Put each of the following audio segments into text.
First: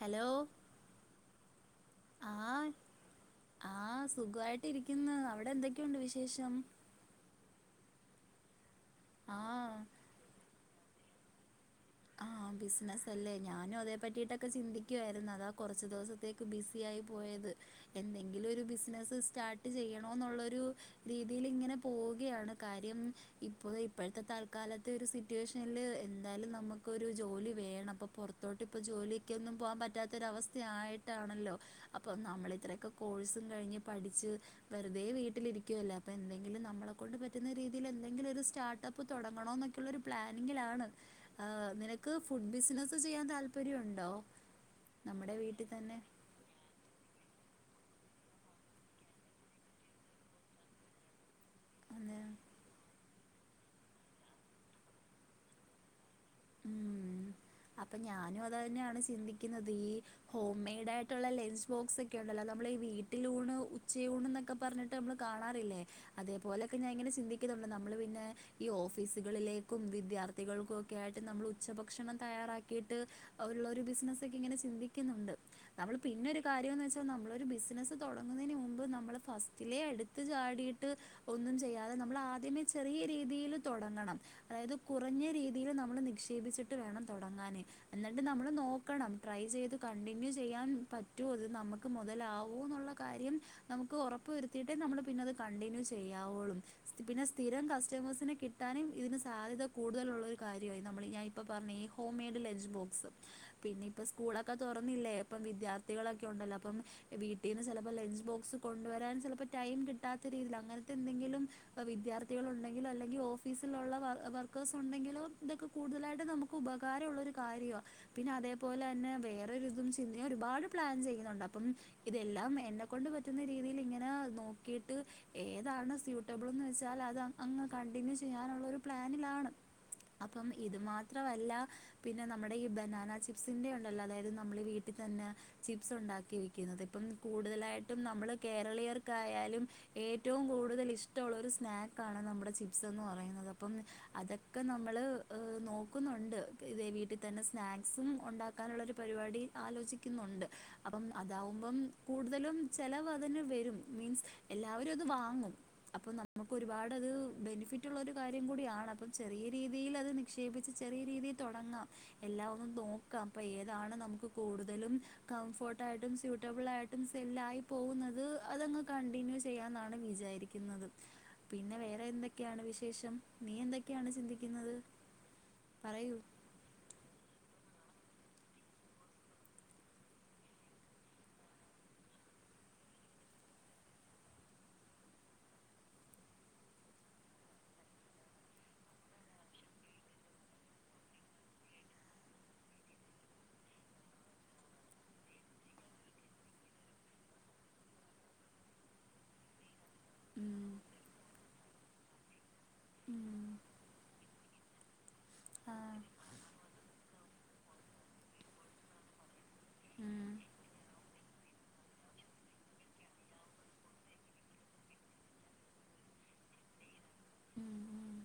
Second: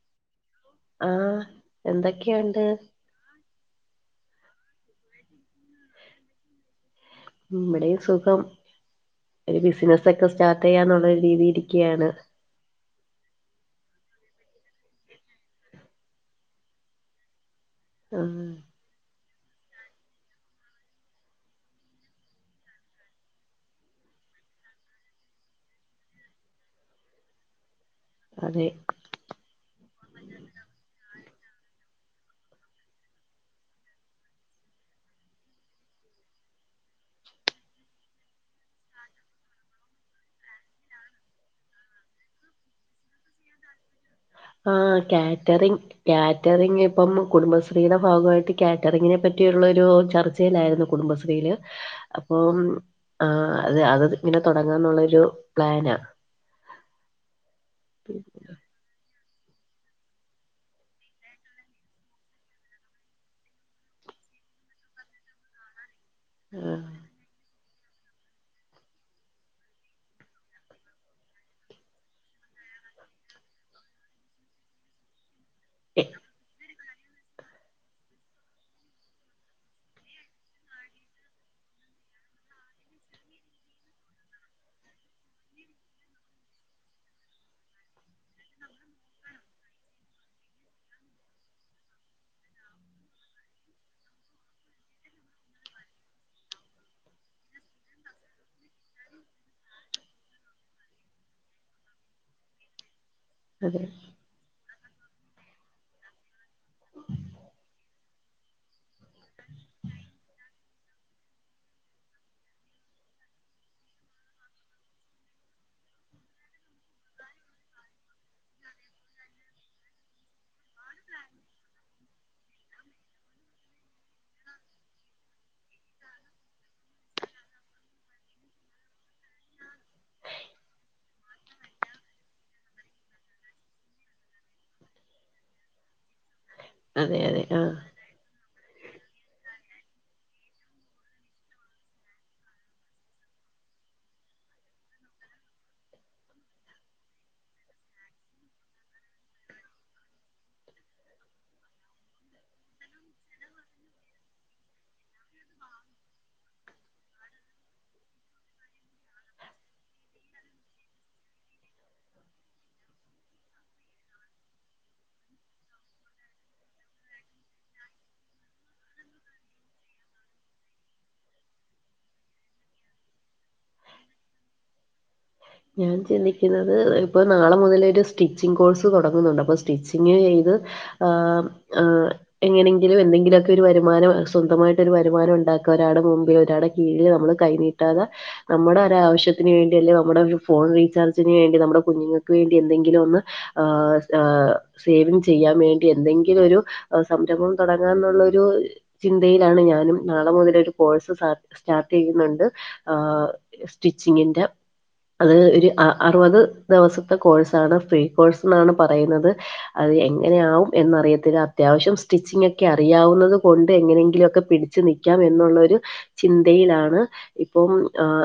Hello ആ ആ എന്തൊക്കെയുണ്ട് ആ സുഘായിട്ട് ഇരിക്ക്ന്ന് അവിടെ എന്തൊക്കെയുണ്ട് വിശേഷം ഇവിടെയും സുഖം ഒരു ആ ബിസിനസൊക്കെ സ്റ്റാർട്ട് ചെയ്യാന്നുള്ള രീതി ഇരിക്കയാണ് ആ ബിസിനസ്സ് അല്ലേ ഞാനും അതേ പറ്റിട്ടൊക്കെ ചിന്തിക്കുകയായിര്ന്ന് അതാ കൊറച്ചു ദിവസത്തേക്ക് ബിസി ആയി പോയത് എന്തെങ്കിലും ആഹ് ഒരു ബിസിനസ്സ് സ്റ്റാർട്ട് ചെയ്യണോ ന്ന്ള്ളൊരു രീതിയിൽ ഇങ്ങനെ പോവുകയാണ് കാര്യം ഇപ്പോ ഇപ്പോഴത്തെ തൽക്കാലത്തെ ഒരു സിറ്റുവേഷനിൽ എന്തായാലും നമക്ക് ക്കൊരു ജോലി വേണം അപ്പോ പൊറത്തോട്ട് അതെ ഇപ്പോ ജോലിക്കൊന്നും പോകാൻ പറ്റാത്തൊരവസ്ഥയായിട്ടാണല്ലോ അപ്പോ നമ്മളിത്രേക്കെ കോഴ്സും കഴിഞ്ഞ് പഠിച്ച് വെറുതെ വീട്ടിലിരിക്കുവല്ലെ അപ്പ എന്തെങ്കിലും നമ്മളെ കൊണ്ട് പറ്റുന്ന രീതിയിൽ എന്തെങ്കിലും ഒരു സ്റ്റാർട്ട പ്പ് തൊടങ്ങണോ എന്നൊക്കെയുള്ള ഒരു പ്ലാനിങ്ങിലാണ് ആഹ് നിനക്ക് ഫുഡ് ബിസിനസ്സ് ചെയ്യാൻ താല്പര്യവോണ്ടോ ആ ക്യാറ്ററിങ് ക്യാ റ്ററിഗിപ്പം കുടുംബശ്രീയുടെ ഭാഗാവായിട്ട് ക്യാറ്ററിങ്ങിനെ പറ്റിയുള്ളൊരു ചർച്ചയിലാരുന്നു കുടുംബശ്രീല് അന്ന് അപ്പം ആഹ് അത് അതിങ്ങനെ തൊടങ്ങന്നോള്ളോരു പ്ലാനാ ഉം അപ്പ ഞാനും അത് തന്നെയാണ് ചിന്തിക്കുന്നത് ഈ ഹോം മെയ്ടായിട്ടുള്ള ലഞ്ച് ബോക്സക്കെ ഒണ്ടല്ലോ നമ്മള് ഈ വീട്ടിലൂണ് ഉച്ചയൂണന്നൊക്കെ പറഞ്ഞി ട്ട് നമ്മള് കാണാറില്ലേ അതേപോലെക്കെ ആഹ് ഞാൻ ഇങ്ങനെ ചിന്തി ക്കുന്നോണ്ട് നമ്മള് പിന്നെ ഈ ഓഫീസുകളിലേക്കും വിദ്യാർത്ഥികൾക്കൊക്കെയാ ട്ട് നമ്മള് ഉച്ചഭക്ഷണം തയ്യാറാക്കിയിട്ട് ഒള്ളോരു ബിസിനസക്കെ ഇങ്ങനെ ചിന്തിക്കുന്നോണ്ട് നമ്മള് പിന്നെരു കാര്യംന്ന് വെച്ചാ നമ്മളൊരു ബിസിനസ്സ് തൊടങ്ങുനേന് മുമ്പ് നമ്മള് ഫസ്റ്റിലെ എടുത്ത് ചാടിട്ട് ഒന്നും ചെയ്യാതെ നമ്മള് ആദ്യമേ ചെറിയ രീതിയില് തൊടങ്ങണം അതായത് കുറഞ്ഞ രീതിയില് നമ്മള് നിക്ഷേപിച്ചിട്ട് വേണം തൊടങ്ങാന് ന്നിട്ട് നമ്മള് നോക്കണം ട്രൈ ചെയ്ത് കണ്ടിന്യൂ ചെയ്യാൻ പറ്റൊ ഇത് നമ്മ ക്ക് മോതലാവോന്നുള്ള കാര്യം നമുക്ക് ഒറപ്പ് വരുത്തിയിട്ടേ നമ്മള് പിന്നെ അത് കണ്ടിന്യൂ ചെയ്യാവോള് പിന്നെ സ്ഥിരം കസ്റ്റമേഴ്സിനെ കി ട്ടാന് ഇതിന് സാധ്യത കൂടുതലോള്ളോരു കാര്യാ നമ്മള് ഞാൻ ഇപ്പ പറഞ്ഞ ഈ ഹോം മെയ്ഡ് ലഞ്ച് ബോക്സ് അതെ പിന്നെ ഇപ്പ സ്കൂളൊക്കെ തൊറന്നില്ലേ അപ്പം വിദ്യാർത്ഥികളൊക്കെ ഒണ്ടല്ലോ അപ്പം വീട്ടീന്ന് ചെലപ്പോ ലഞ്ച് ബോക്സ് കൊണ്ടുവരാൻ ചെലപ്പോ ടൈം കിട്ടാത്ത രീതിയിൽ അങ്ങനത്തെ എന്തെങ്കിലും വിദ്യാർത്ഥികളോണ്ടങ്കിലോ അല്ലെങ്കി ഓഫിസിലുള്ള വർക്കേഴ്സ് ഒണ്ടങ്കിലോ ഇതൊക്കെ കൂടുതലായിട്ട് നമുക്ക് ഉപകാരവോള്ളൊരു കാര്യവാ പിന്നെ അതേപോലെ തന്നെ വേറോരിതും ചിന്ത ഒരുപാട് പ്ലാൻ ചെയ്യുന്നോണ്ട് അപ്പം ഇതെല്ലാം എന്നെ കൊണ്ട് പറ്റുന്ന രീതില് ഇങ്ങനെ നോക്കിട്ട് ഏതാണ് സ്യൂട്ടബിളന്ന് വെച്ചാ അത് അങ്ങ് കണ്ടിന്യൂ ചെയ്യാനോള്ളോരു പ്ലാനിലാണ് അപ്പം ഇത് മാത്രവല്ല പിന്നെ നമ്മടെ ഈ ബനാന ചിപ്സിന്റെ ഒണ്ടല്ലോ അതായത് നമ്മള് വീട്ടി തന്നെ ചിപ്സ് ഒണ്ടാക്കി വി ക്കുന്നത് ഇപ്പം അതെ അതെ ആഹ് കൂടുതലായിട്ടും നമ്മള് കേരളീയർക്കായാലും ഏറ്റോം കൂടുതൽ ഇഷ്ട്ടവൊള്ളൊരു സ്നാക്കാണ് നമ്മടെ ചിപ്സന്ന് പറയുന്നത് അപ്പം അതക്കെ ന മ്മള് നോക്കുന്നോണ്ട് വീട്ടിൽ തന്നെ സ്നാക്സും ഒണ്ടാക്കാനുള്ളൊരു പരിപാടി ആലോചിക്കുന്നോണ്ട് അപ്പം അതാവുമ്പം കൂടുതലും ചെലവ് അതിന് വരും മീൻസ് എല്ലാവരും അത് വാങ്ങും അപ്പോ നമുക്കൊരുപാടത് ബെനിഫിറ്റൊള്ളോരു കാര്യം കൂടിയാണ് അപ്പം ചെറിയ രീതിയിലത് നിക്ഷേപിച്ച് ചെറിയ രീതി തൊടങ്ങാം എല്ലാവൊന്നു നോക്കാം അപ്പോ ഏതാണ് നമുക്ക് കൂടുതലും കംഫോർട്ടായിട്ടും സ്യൂട്ടബിളായിട്ടും സെല്ലായി പോകുന്നത് അതങ്ങ് കണ്ടിന്യൂ ചെയ്യാന്നാണ് വിചാരി ക്കുന്നത് പിന്നെ വേറെ എന്തൊക്കെയാണ് വിശേഷം? നീ എന്തൊക്കെയാണ് ചിന്തിക്ക ക്കുന്നത് ഞാൻ ചിന്തി ക്കുന്നത് ഇപ്പോ നാളെ മുതലൊരു സ്റ്റിച്ചിങ് കോഴ്സ് തൊടങ്ങുന്നോണ്ട് അപ്പോ സ്റ്റിച്ചിങ്ങ് ചെയ്ത് ആഹ് ആഹ് എങ്ങനെങ്കിലും എന്തെങ്കിലുക്കെ ഒരു വരുമാനം സ്വന്തമായിട്ട് ഒരു വരുമാനം ഉണ്ടാക്കുക. ഒരാളടെ മുമ്പിൽ ഒരാളുടെ കീഴിൽ നമ്മള് കൈനീട്ട ട്ടാതെ നമ്മടെ ഒരാവശ്യത്തിന് വേണ്ടി അല്ലെ നമ്മുടെ ഫോൺ റീചാർജിന് വേണ്ടി നമ്മടെ കുഞ്ഞുങ്ങൾക്ക് വേണ്ടി എന്തെങ്കിലും ഒന്ന് ഏഹ് സേവിങ് ചെയ്യാവേണ്ടി എന്തെങ്കിലും ഒരു സംരംഭം തുടങ്ങാന്നുള്ളരു ചിന്തയിലാണ് ഞാനും നാളെ ഉം മുതലൊരു കോഴ്സ് സ്റ്റാർട്ട് ചെയ്യുന്നുണ്ട് ഉം സ്റ്റിച്ചിങ്ങിന്റെ അത് ഒരു ആ അറുപത് ദിവസത്തെ കോഴ്സാണ് ഫ്രീ കോഴ്സന്നാണ് പറയുന്നത് അത് ഉം എങ്ങനെയാവും എന്നറിയത്തില്ല. അത്യാവശ്യം സ്റ്റിച്ചിങ്ങോക്കെ അറിയാവുന്നത് കൊണ്ട് എങ്ങനെങ്കിലൊക്കെ പി ടിച്ച് നിക്കാം എന്നുള്ളൊരു ചിന്തയിലാണ് ഇപ്പം ഉം ആ ഉം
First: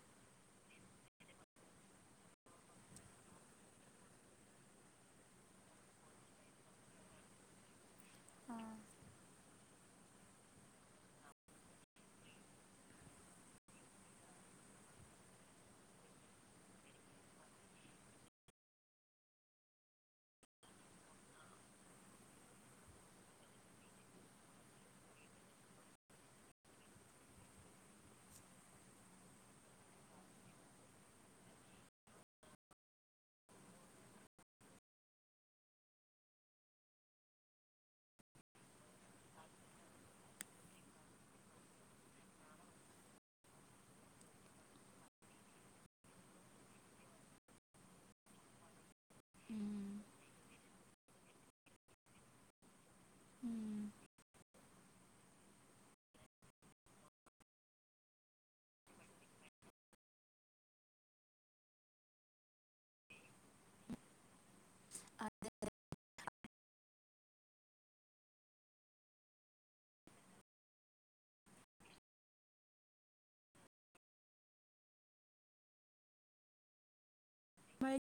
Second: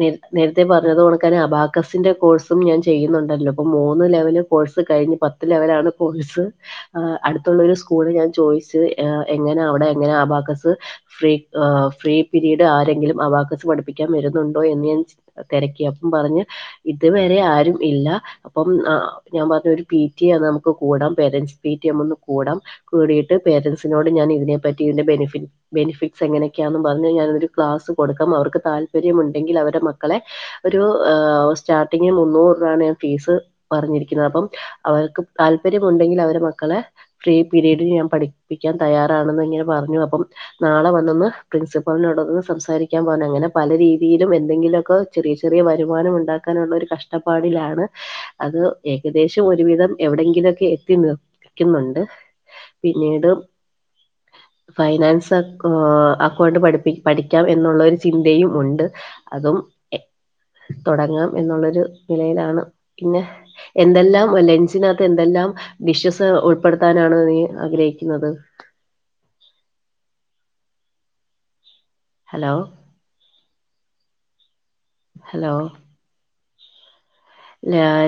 നേ നേരത്തെ പറഞ്ഞതണക് അബാസിന്റെ കോഴ്സും ഞാൻ ചെയ്യുന്നുണ്ടല്ലോ ഇപ്പ മൂന്ന് ലെവല് കോഴ്സ് കഴിഞ് പ ത്ത് ലെവലാണ് കോഴ്സ് അടുത്തുള്ള ഒരു സ്കൂള് ഞാൻ ആ ചോയി എങ്ങനെ അവിടെ അങ്ങനെ അബാക്കസ് ഫ്രീ ഫ്രീ പിരീഡ് ആരെങ്കിലും അബാക്കസ് പഠിപ്പിക്കാൻ വരുന്നുണ്ടോ എന്ന്ഞാൻ തിരക്കി അപ്പം പറഞ്ഞ് ഇതുവരെ ആരും ഇല്ല. അപ്പം ഞൻ പറഞ്ഞ ഒരു പി ടി എ നമുക്ക് കൂടാം പേരൻസ് പി ടി അമ്മക്ക് ഒന്ന് കൂടാം കൂടിയിട്ട് പേരൻറ്സിനോട് ഞാൻ ഇതിനെപ്പറ്റി ഇന്റെ ബെനിഫിറ്റ് ബെനിഫിറ്റ്സ് എങ്ങനെയൊക്കെയാന്ന് പറഞ്ഞ കഴിഞ്ഞ ഞാനൊരു ക്ലാസ് കൊടുക്കാം അവർക്ക് താല്പര്യമ ഉണ്ടെങ്കിൽ അവരു മക്കളെ ഒരു സ്റ്റാർട്ടിംഗിൽ മുന്നൂറ് രൂപയാണ് ഞാൻ ഫീസ് പറഞ്ഞിരിക്കുന്നത് അപ്പം അവർക്ക് താല്പര്യമ ഉണ്ടെങ്കിൽ അവര് മക്കളെ ഫ്രീ പീരീഡിൽ ഞാൻ പഠിപ്പിക്കാൻ തയ്യാറാണെന്ന് ഇങ്ങനെ പറഞ്ഞു അപ്പം നാളെ വന്നന്ന് പ്രിൻസിപ്പളിനോട്ന്ന് സംസാരിക്കാൻ പോകെ അങ്ങനെ പല രീതിയിലും എന്തെങ്കിലുമൊക്കെ ചെറിയ ചെറിയ വരുമാനം ഉണ്ടാക്കാനുള്ള ഒരു കഷ്ടപ്പാടിലാണ് അത് ഏകദേശം ഉം ഒരുവിധം എവിടെയങ്കിലൊക്കെ എത്തി നിർക്കുന്നുണ്ട് പിന്നീട് ഉം ഫൈനാൻസ് അക്കൗണ്ട് പഠിപ്പിക്ക പഠിക്കാം എന്നുള്ളൊരു ചിന്തയും ഉണ്ട് അതും തുടങ്ങാം എന്നുള്ളൊരു നിലയിലാണ് പിന്നെ എന്തെല്ലാം ലഞ്ചിനകത്ത് എന്തെല്ലാം ഡിഷ്യസ് ഉൾപ്പെടുത്താനാണ് നീ ആഗ്രഹിക്കുന്നത് ഹലോ ഹലോ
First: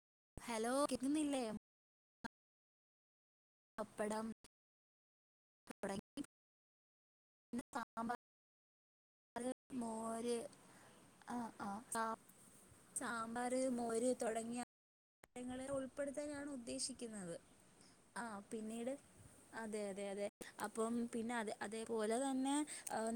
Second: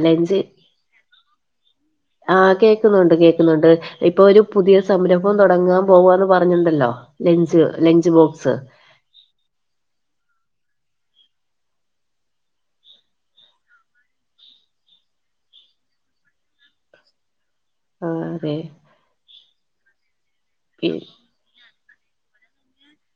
ലഞ്ച് ഹലോ കേക്കുന്നില്ലേ ആഹ് കേൾക്കുന്നുണ്ട് കേൾക്കുന്നുണ്ട് പപ്പടം ഇപ്പൊ ഒരു പുതിയ സംരം ഭം തുടങ്ങാൻ പോവാന്ന് പറഞ്ഞിണ്ടല്ലോ ലഞ്ച് ലഞ്ച് ബോക്സ് അത് മോര് ആ ആ സാമ്പാർ, മോര് തുടങ്ങിയ നങ്ങളെ ഉൾപ്പെടുത്താനാണ് ഉദ്ദേശിക്കുന്നത് ആഹ് പിന്നീട് അതെ അതെ അതെ പി അപ്പം പിന്നെ അത് അതേപോലെ തന്നെ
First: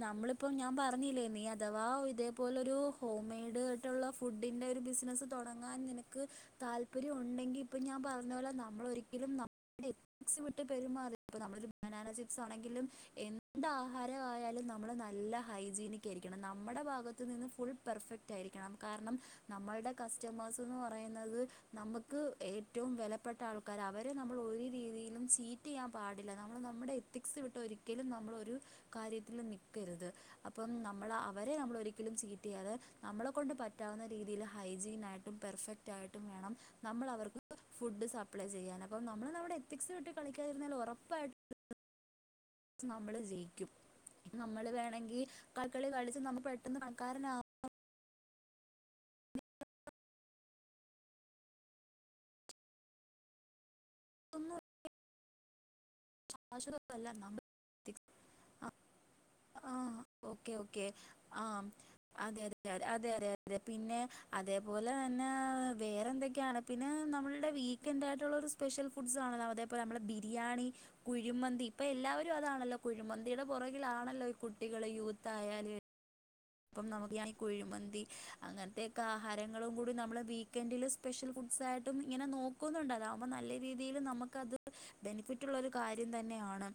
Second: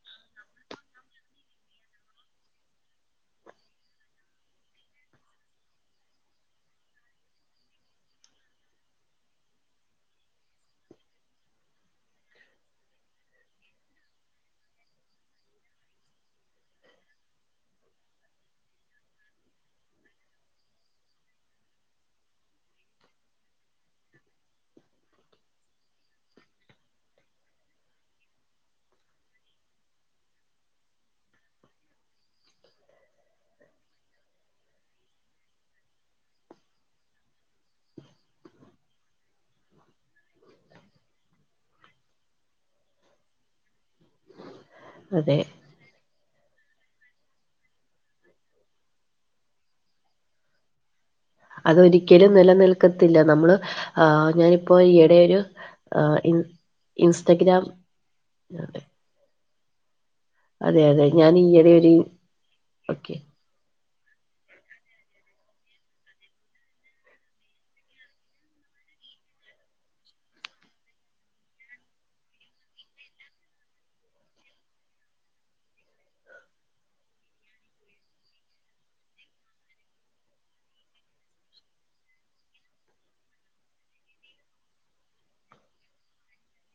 നമ്മളിപ്പോം ഞാൻ ഞാൻ പറഞ്ഞില്ലേ നീ അഥവാ ഇതേപോലെ ഒരു ഹോം മെയ്ഡ് ആയിട്ടുള്ള ഫുഡിന്റെ ഒരു ബിസിനസ് തുടങ്ങാൻ നിനക്ക് താല്പര്യം ഉണ്ടെങ്കിൽ ഇപ്പം ഞാൻ പറഞ്ഞ പോലെ നമ്മള ഒരിക്കലും അവി എക്സിമിട്ട് പെരുമാറി ഇപ്പ നമ്മളൊരു ബനാന ചിപ്സ് ആണെങ്കിലും എന്ത് ആഹാര ആയാലും നമ്മള് നല്ല ഹൈജീനിക്ക ആയിരിക്കണം നമ്മുടെ ഭാഗത്തു നിന്ന് ഫുൾ പെർഫെക്റ്റ് ആയിരിക്കണം കാരണം നമ്മളുടെ കസ്റ്റമേഴ്സ് എന്ന് പറയുന്നത് നമുക്ക് ഏറ്റവും വിലപ്പെട്ട ആൾ ൾക്കാരാ അവരെ നമ്മൾ ഒരു രീതിയിലും ചീറ്റ് ചെയ്യാൻ പാടില്ല നമ്മൾ നമ്മുടെ എത്തിക്സ് വിട്ട് ഒരിക്കലും നമ്മളൊരു കാര്യത്തിലും നിക്കരുത് അപ്പം നമ്മള അവരെ നമ്മളൊരിക്കലും ചീറ്റ് ചെയ്യാതെ നമ്മളെക്കൊണ്ട് പറ്റാവുന്ന രീതിയിൽ ഹൈജീൻ ആയിട്ടും പെർഫെക് റ്റായിട്ടും വേണം നമ്മൾ അവർക്ക് ഫുഡ് സപ്ലൈ ചെയ്യാൻ അപ്പം നമ്മള് നമ്മുടെ എത്തിക്സ് കിട്ടി കളിക്കാതിരുന്നാൽ ഉറപ്പായിട്ടും നമ്മള് ജയിക്കും നമ്മള് വേണെങ്കി അതെ കക്കളി കളിച്ച് നമ്മ പെട്ടെന്ന് പണക്കാരനാ അതൊരിക്കലും നിലനിൽക്കത്തില്ല നമ്മള് ആ ഞാനിപ്പൊ ഈയിടെ ഒരു ആഹ് ഇൻ ആവശ്യമല്ല നമ്മൾ ഇൻസ്റ്റഗ്രാം ആഹ് ഓക്കേ അതെ ഓക്കേ അതെ ഞാൻ ആം ഈയിടെ ഒരു അതെതെ ഓക്കെ അതെതെ അതെ പിന്നെ അതേപോലെ തന്നെ വേറെ എന്തൊക്കെയാണ് പിന്നെ നമ്മളുടെ വീക്കെന്റായിട്ടുള്ളൊരു സ്പെഷ്യൽ ഫുഡ്സ് ആണല്ലോ അതേപോലെ നമ്മളെ ബിരിയാണി കുഴിമന്തി ഇപ്പൊ എല്ലാവരും അതാണല്ലോ കുഴിമന്തിയുടെ പുറകിലാണല്ലോ ഈ കുട്ടികള് യൂത്ത് ആായാല് അപ്പം നമുക്ക് ഈ കുഴിമന്തി അങ്ങനത്തെെയൊക്കെ ആഹാരങ്ങളും കൂടി നമ്മള് വീക്കെന്റില് സ്പെഷ്യൽ ഫുഡ്സായിട്ടും ഇങ്ങനെ നോക്കുന്നുണ്ട് അതാവുമ്പോ നല്ല രീതിയില് നമുക്കത് ബെനിഫിറ്റ് റ്റുള്ളൊരു കാര്യം തന്നെ ആണ്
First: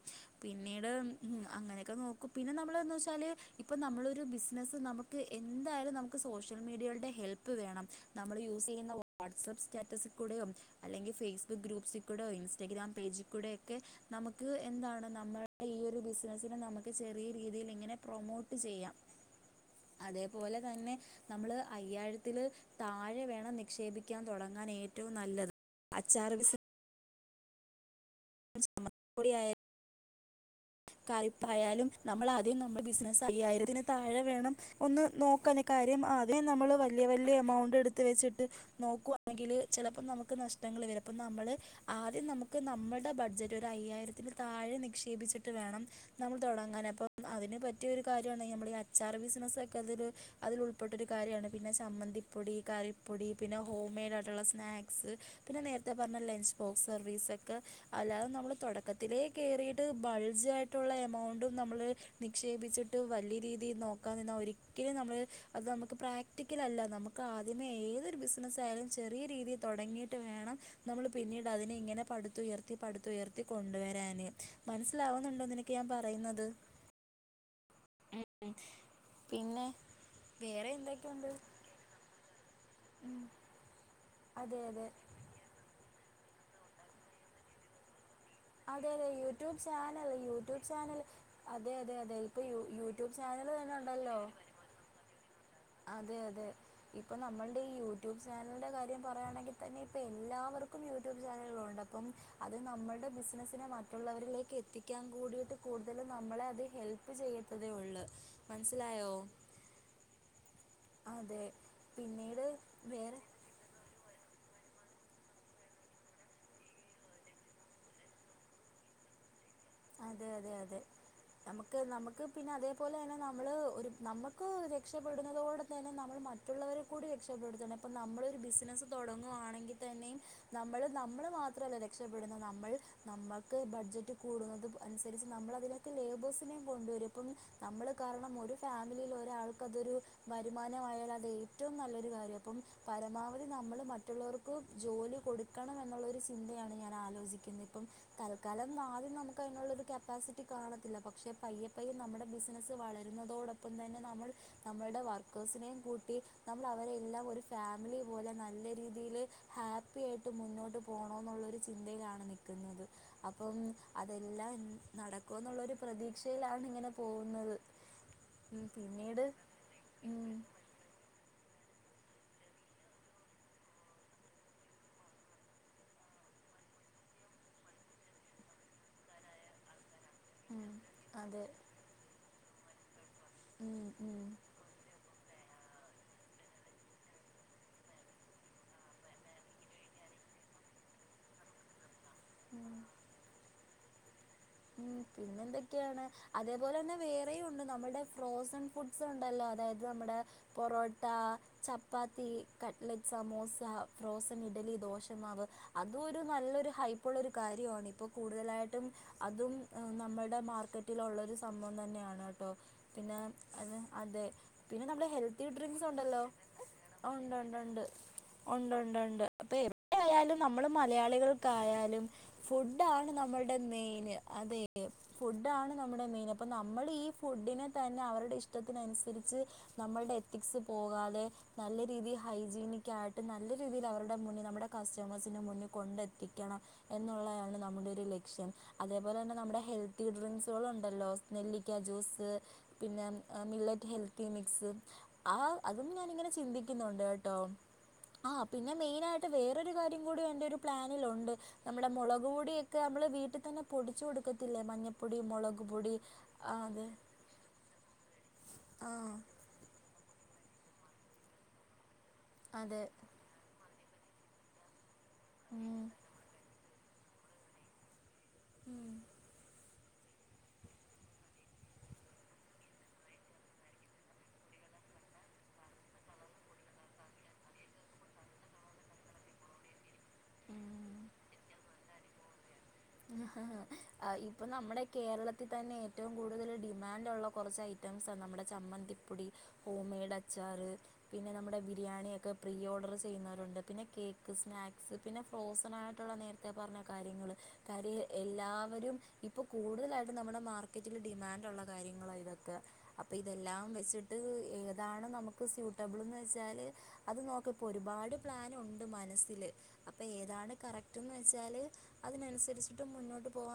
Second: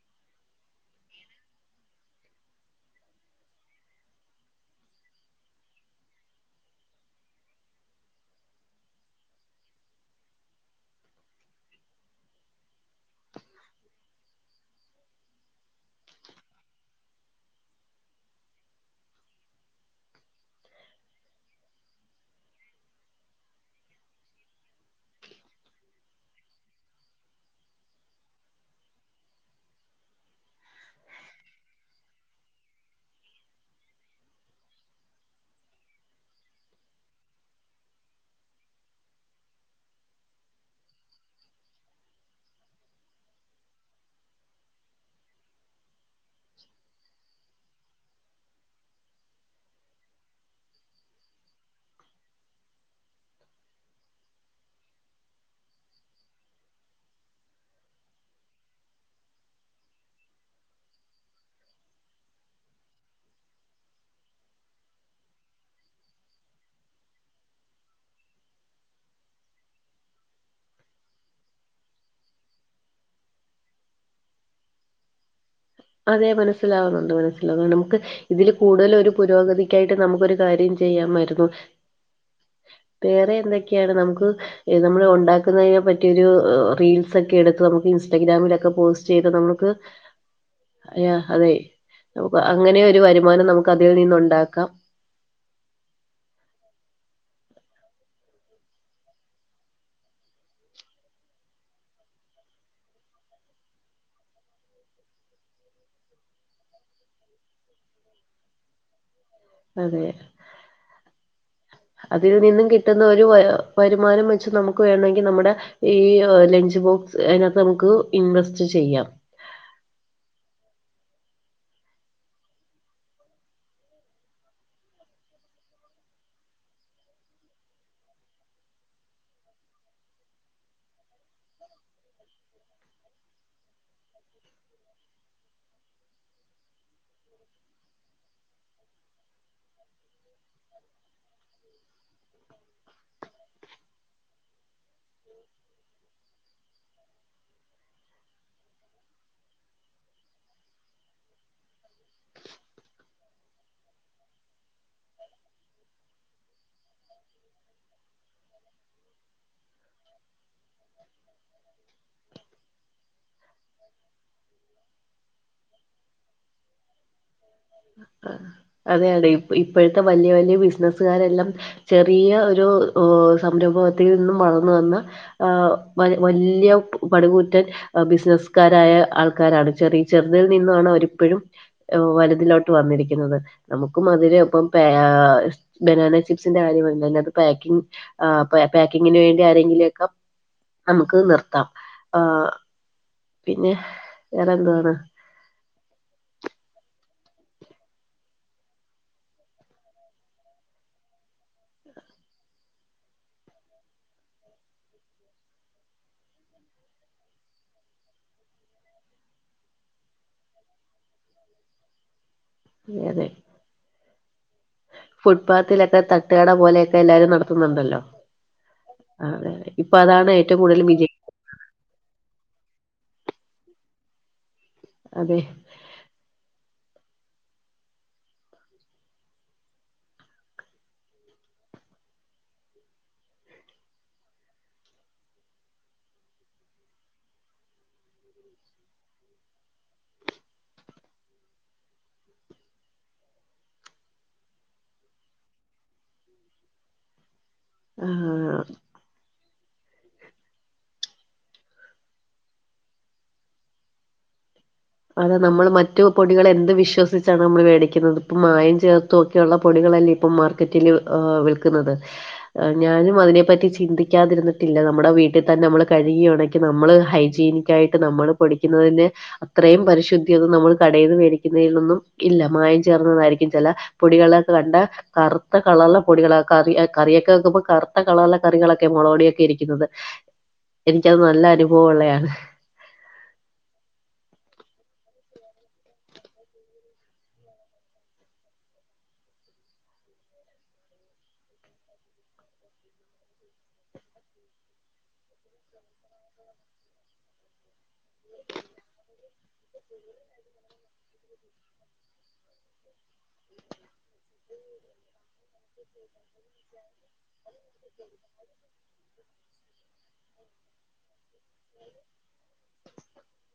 പിന്നീട് ഉം അങ്ങനെക്കെ നോക്കും പിന്നെ നമ്മള്ന്ന് വെച്ചാല് ഇപ്പ നമ്മളൊരു ബിസ് നസ് നമ്ക്ക് എന്തായാലും നമുക്ക് സോഷ്യൽ മീഡിയൾടെ ഹെൽപ്പ് വേണം നമ്മള് യൂസെയ്യുന്ന വ വാട്സപ്പ് സ്റ്റാറ്റസി കുടെയോ അല്ലെങ്കി ഫേസ്ബുക്ക് ഗ്രൂപ്പ്സിക്കൂടോ ഇൻസ്റ്റാഗ്രാം പേജി കൂടെക്കെ നമുക്ക് എന്താണ് നമ്മടെ ഈ ഒരു ബിസിനസ്സിനെ നമക്ക് ചെറിയ രീതിലിങ്ങനെ പ്രൊമോട്ട് ചെയ്യാം അതേപോലെ തന്നെ നമ്മള് അയ്യായിരത്തില് താഴെ വേണം നിക്ഷേപിക്കാൻ തൊടങ്ങാൻ ഏറ്റവും നല്ലത് അച്ചാറ് ബിസ് [unintelligible] കറിപ്പായാലും നമ്മൾ ആദ്യം നമ്മുടെ ബിസിനസ്സ് അയ്യായിരത്തിന് താഴെ വേണം ഒന്ന് നോക്കാന് കാര്യം ആദ്യം നമ്മള് വല്ല്യ വല്ല്യ എമൗണ്ട് എട്ത്ത് വെച്ചിട്ട് നോക്കുവാണെങ്കില് ചെലപ്പം നമുക്ക് നഷ്ടങ്ങള് വരും അപ്പം നമ്മള് ആദ്യം നമുക്ക് നമ്മടെ ബഡ്ജറ്റ് ഒരയ്യായ്രത്തിന് താഴെ നിക്ഷേപിച്ചി ട്ട് വേണം നമ്മൾ തൊടങ്ങാൻ അപ്പം അതിന് പറ്റിയ ഒരു കാര്യാണ് നമ്മള് ഈ അച്ചാർ ബിസിനസ്സെക്കെ അതൊര് അതിൽ ഉൾപ്പെട്ടൊരു കാര്യാണ് പിന്നെ ചമ്മന്തിപ്പൊടി കറിപ്പൊടി പിന്നെ ഹോം മെയ്ഡ് ആയ്ട്ടുള്ള സ്നാക്സ് പിന്നെ നേര്ത്തെ പർഞ്ഞെ ലഞ്ച് ബോക്സ് സർവീസൊക്കെ അല്ലാതെ നമ്മള് തൊടക്കത്തിലേ കേറീട്ട് ബൾ ജായിട്ടൊള്ള എമൗണ്ടും നമ്മള് നിക്ഷേപിച്ചിട്ട് വല്ല്യ രീതീ നോക്കാ നിന്നാ ഒരി ക്കലും നമ്മൾ അത് നമ്മക്ക് പ്രാക്ടിക്കലല്ല നമുക്കാദ്യമേ ഏതൊരു ബിസിനസ്സായാലും ചെറിയ രീതീ തൊടങ്ങി ട്ട് വേണം നമ്മള് പിന്നീട് അതിനെ ഇങ്ങനെ പടുത്തുയർത്തി പടുത്തയർത്തി കൊണ്ടുവരാന് മൻസ് ലാവുന്നുണ്ടോ നിന അതെ മനസ്സിലാവുന്നുണ്ട് മനസ്സിലാവുന്നുണ്ട് ക്ക് ഇതില് കൂടുതല് ഒരു പിന്നെ പുരോഗതിക്കായിട്ട് നമുക്കൊരു വേറെ കാര്യം എന്തൊക്കെയുണ്ട് ചെയ്യാമായിരുന്നു വേറെ എന്തൊക്ക്യാണ് നമ്മക്ക് അതെ അതെ നമ്മള് [unintelligible] ഒണ്ടാ കുന്നേനെ പറ്റിയൊരു റീൽസക്കെ എടുത്ത് നമുക്ക് ഇൻസ്റ്റാഗ്രാമിലൊക്കെ അതെ അതെ പോസ്റ്റെയ്ത് യൂട്യൂബ് നമുക്ക് ചാനൽ യൂട്യൂബ് ചാനൽ അയാ അതെയ് അതെ അതെ അതെ നമുക്ക് ഇപ്പൊ യൂ അങ്ങനെ ഒരു യൂട്യൂബ് വരുമാനം ചാനൽ തന്നെ നമുക്കതി ഉണ്ടല്ലോ നിന്നുണ്ടാ അതെ അതെ ഇപ്പൊ നമ്മൾടയീ യൂട്യൂബ് ചാനൽന്റെ കാര്യം പറയാണെങ്കി തന്നെ ഇപ്പൊ എല്ലാവർക്കും യൂട്യൂബ് ചാനലൊണ്ട പ്പം അത് നമ്മൾടെ ബിസ്നസ്സിനെ മറ്റുള്ളവരിലേക്ക് എത്തിക്കാൻ കൂടീട്ട് കൂട്തലും നമ്മളെ അത് ഹെൽ പ്പ് ചെയ്യെത്തതേ ഒള്ള് മൻസ്സിലായോ അതെ അതിൽ പിന്നീട് നിന്നും കിട്ടുന്ന വേറെ ഒരു വര് വരുമാനം വെച്ച് നമുക്ക് വേണ്വെങ്കി നമ്മുടെ ഈ ഏഹ് ലഞ്ച് ബോക്സ് അയ്നാത്തമ്ക്ക് ഇൻവെസ്റ്റ് ചെയ്യാം അതെ അതെ അതെ നമുക്ക് നമുക്ക് പിന്നെ അതേപോലെന്നെ നമ്മള് ഒരു നമുക്ക് രക്ഷപ്പെടുന്നതോടെ തന്നെ നമ്മള് മ റ്റുള്ളവരെ കൂടി രക്ഷപ്പെടുത്തണം ഇപ്പം നമ്മളൊരു ബിസിനസ്സ് തുടങ്ങുവാണെങ്കി തന്നെയും നമ്മൾ നമ്മൾ മാത്രല്ല രക്ഷപ്പെടുന്നെ നമ്മൾ നമ്മക്ക് ബഡ്ജറ്റ് കൂടുന്നത് അൻസര്ച്ച് നമ്മളതിലേക്ക് ലേബേഴ്സിനെം കൊണ്ടുവരും അപ്പം നമ്മള് കാരണം ഒരു ഫാമിലിൽ ഒരാൾക്ക് അതൊരു വരുമാനമായാൽ അത് ഏറ്റോം നല്ലൊരു കാര്യം അപ്പം പരമാവധി നമ്മള് മറ്റുള്ളവർ ക്ക് ജോലി കൊടുക്കണം എന്നുള്ളൊരു ചിന്തയാണ് ഞാൻ ആലോചിക്ക്ന്നെ ഇപ്പം തൽക്കാലം മാ നമുക്ക് അയ്നൊള്ളൊരു കപ്പാസിറ്റി കാണത്തില്ല പക്ഷേ പയ്യെപ്പയ്യ നമ്മടെ ബിസിനസ്സ് വളര്ന്നതോടൊപ്പം തന്നെ നമ്മൾ നമ്മൾടെ വർക്കേഴ്സിനെം കൂട്ടി നമ്മളവരെ എല്ലാം ഒരു ഫാമിലി പോലെ നല്ല രീതീല് ഹാപ്പി ആയ്ട്ട് മുന്നോട്ട് പോണോന്നൊള്ളൊരു ചിന്തയിലാണ് നിക്ക്ന്നത് അപ്പം അതെല്ലാം നടക്കോന്നൊള്ളൊരു പ്രതീക്ഷയിലാണ് ഇങ്ങനെ പോവുന്നത് അതെ അതെ ഇ ഇപ്പഴ്ത്തെ വല്ല്യ ഉം, വല്ല്യ ബിസ്നസ് സ്കാരെല്ലാം ചെറിയ ഒരൂ ഏഹ് സംരംഭവത്തീ നിന്നും വളർന്ന് വന്ന ആഹ് വ വല്ല്യ പട്കൂറ്റൻ ബിസിനസ്കാരായ ആൾക്കാരാണ് ചെറി ചെർതിൽ ഉം, നിന്നുവാണവരിപ്പഴും അതെ വല്തിലോട്ട് വന്നിരിക്കുന്നത് ഉം, നമുക്കും ഉം. അതിരെ ഒപ്പം ബാ ബെനാന ചിപ്സിന്റെ കാര്യം പർഞ്ഞയിഞ്ഞാത് പാക്കിങ് ആ പാ പാക്കിങ്ങിന് വേണ്ടി ആരെങ്കിലൊക്കെ നമുക്ക് നിർത്താം ആ പിന്നെ ഉം വേറെന്തുവാണ് പിന്നെന്തൊക്കെയാണ് അതേപോലെ തന്നെ വേറെയും ഉണ്ട് നമ്മുടെ ഫ്രോസൺ ഫുഡ്സ് ഒണ്ടല്ലോ അതായത് നമ്മുടെ പൊറോട്ടാ ചപ്പാത്തി കട്ലെറ്റ് സമോസ ഫ്രോസൺ ഇഡ്ലി ദോശമാവ് അതുരു നല്ലൊരു ഹൈപ്പ്ള്ളൊരു കാര്യാണ് ഇപ്പോ കൂടുതലായിട്ടും അതും നമ്മുടെ മാർക്കറ്റിലുള്ളൊരു സംഭവം തന്നെയാണ് കേട്ടോ പിന്നെ വേറെ അത് അതെ പിന്നെ നമ്മുടെ ഹെൽത്തി ഡ്രിങ്ക്സ് ഫുട്പാത്തിലൊക്കെ ഉണ്ടല്ലോ തട്ടുകട പോലെയൊക്കെ എല്ലാരും ഒണ്ട്ണ്ട് ഒണ്ട് നടത്തുന്നുണ്ടല്ലോ ഒണ്ട് ഒണ്ട് ഒണ്ട് അതെ അപ്പൊ അതെ ഇപ്പൊ എവിടെ അതാണ് ആയാലും ഏറ്റവും നമ്മള് കൂടുതൽ വിജയി മലയാളികൾ ക്കായാലും ഫുഡാണ് നമ്മളുടെ മെയിന് അതെ അതെ ഫുഡാണ് നമ്മുടെ മെയിന് അപ്പം നമ്മൾ ഈ ഫുഡിനെ തന്നെ അവരുടെ ഇഷ്ടത്തിനനുസരിച്ച് നമ്മളുടെ എത്തിക്സ് പോകാതെ നല്ല രീതി ഹൈജീനിക്കായിട്ട് നല്ലൊരു രീതിയിൽ അവരുടെ മുന്നി നമ്മുടെ കസ്റ്റമേഴ്സിന്റെ മുന്നീ കൊണ്ടെത്തിക്കണം എന്നുള്ളെയാണ് നമ്മുടെ ഒരു ലക്ഷ്യം അതേപോലെ തന്നെ നമ്മുടെ ഹെൽത്തി ഡ്രിങ്ക്സുകളുണ്ടല്ലോ സ് നെല്ലിക്ക ജ്യൂസ് പിന്നെ മില്ലറ്റ് ഹെൽത്തി മിക്സും ആഹ് അതും ഞാനിങ്ങനെ ചിന്തിക്കുന്നുണ്ട് കേട്ടോ ആ ആഹ് പിന്നെ മെയിനായിട്ട് ട്ട് വേറൊരു കാര്യം കൂടി എന്റെ ഒരു പ്ലാനിലുണ്ട് നമ്മുടെ മുളക് പൊടിയൊക്കെ നമ്മള് വീട്ടിതന്നെ പൊടിച്ചു കൊടുക്കത്തില്ലേ മഞ്ഞ അതെ നമ്മൾ മറ്റു പൊടികൾ എന്ത് വിശ്വസിച്ചാണ് നമ്മൾ മേടിക്കുന്നത് ഇപ്പ മായം ആ ചേർ തോക്കിയുള്ള പൊടികളല്ലേ ഇപ്പം മാർ റ്റില് വിൽക്കുന്നത് അതെ ഞാനും അതിനെ പറ്റി ചിന്തിക്കാതിരുന്ന് ട്ടില്ല നമ്മുടെ വീട്ടിൽ തന്നെ ഉം നമ്മള് കഴുകി ഒണക്കി നമ്മള് ഹൈജീനിക്കായിട്ട് നമ്മള് പൊടിക്കുന്നതന്നെ ഇത്രയും പരിശുദ്ധി അത് നമ്മൾ കടയിൽ മേടിക്കുന്നതിലൊന്നും ഇല്ല മായം ചേർന്നതായിരിക്കും ചെല പൊടികളൊക്കെ കണ്ട കറുത്ത കളറുള്ള പൊടികള കറി കറിയൊക്കെ വെക്കുമ്പോൾ കറുത്ത കളറുള്ള കറികളൊക്കെ മുളകൊടിയൊക്കെ ഇരിക്കുന്നത് ഉം എനിക്കത് നല്ല അനുഭവം ഉള്ളയാണ് ഇപ്പൊ നമ്മുടെ കേരളത്തിൽ തന്നെ ഏറ്റവും കൂടുതൽ ഡിമാൻഡ് ഉള്ള കുറച്ച് ഐ റ്റംസ് നമ്മുടെ ചമ്മന്തിപ്പൊടി ഹോം മെയ്ഡ് അച്ചാറ് പിന്നെ നമ്മുടെ ബിരിയാണിയൊക്കെ പ്രീ ഓർഡർ ചെയ്യുന്നവരുണ്ട് പിന്നെ കേക്ക് സ്നാക്സ് പിന്നെ ഫ്രോസനായിട്ടുള്ള നേര ത്തെ പറഞ്ഞ കാര്യങ്ങൾ കാര്യ എല്ലാവരും ഇപ്പൊ കൂടുതലായിട്ടും നമ്മുടെ മാർക്കറ്റിൽ ഡിമാൻഡ് ഉള്ള കാര്യങ്ങളാ ഇതൊക്കെ അപ്പൊ ഇതെല്ലാം വെച്ചിട്ട് ഏതാണ് നമുക്ക് സ്യൂട്ടബിൾന്ന് വെച്ചാല് അത് നോക്ക്പ്പോ ഒരുപാട് പ്ലാനുണ്ട് മനസ്സില് അപ്പൊ ഏതാണ് കറക്ട്ന്ന് വെച്ചാല് അതിനനുസരിച്ചിട്ട് മുന്നോട്ട് പോവാ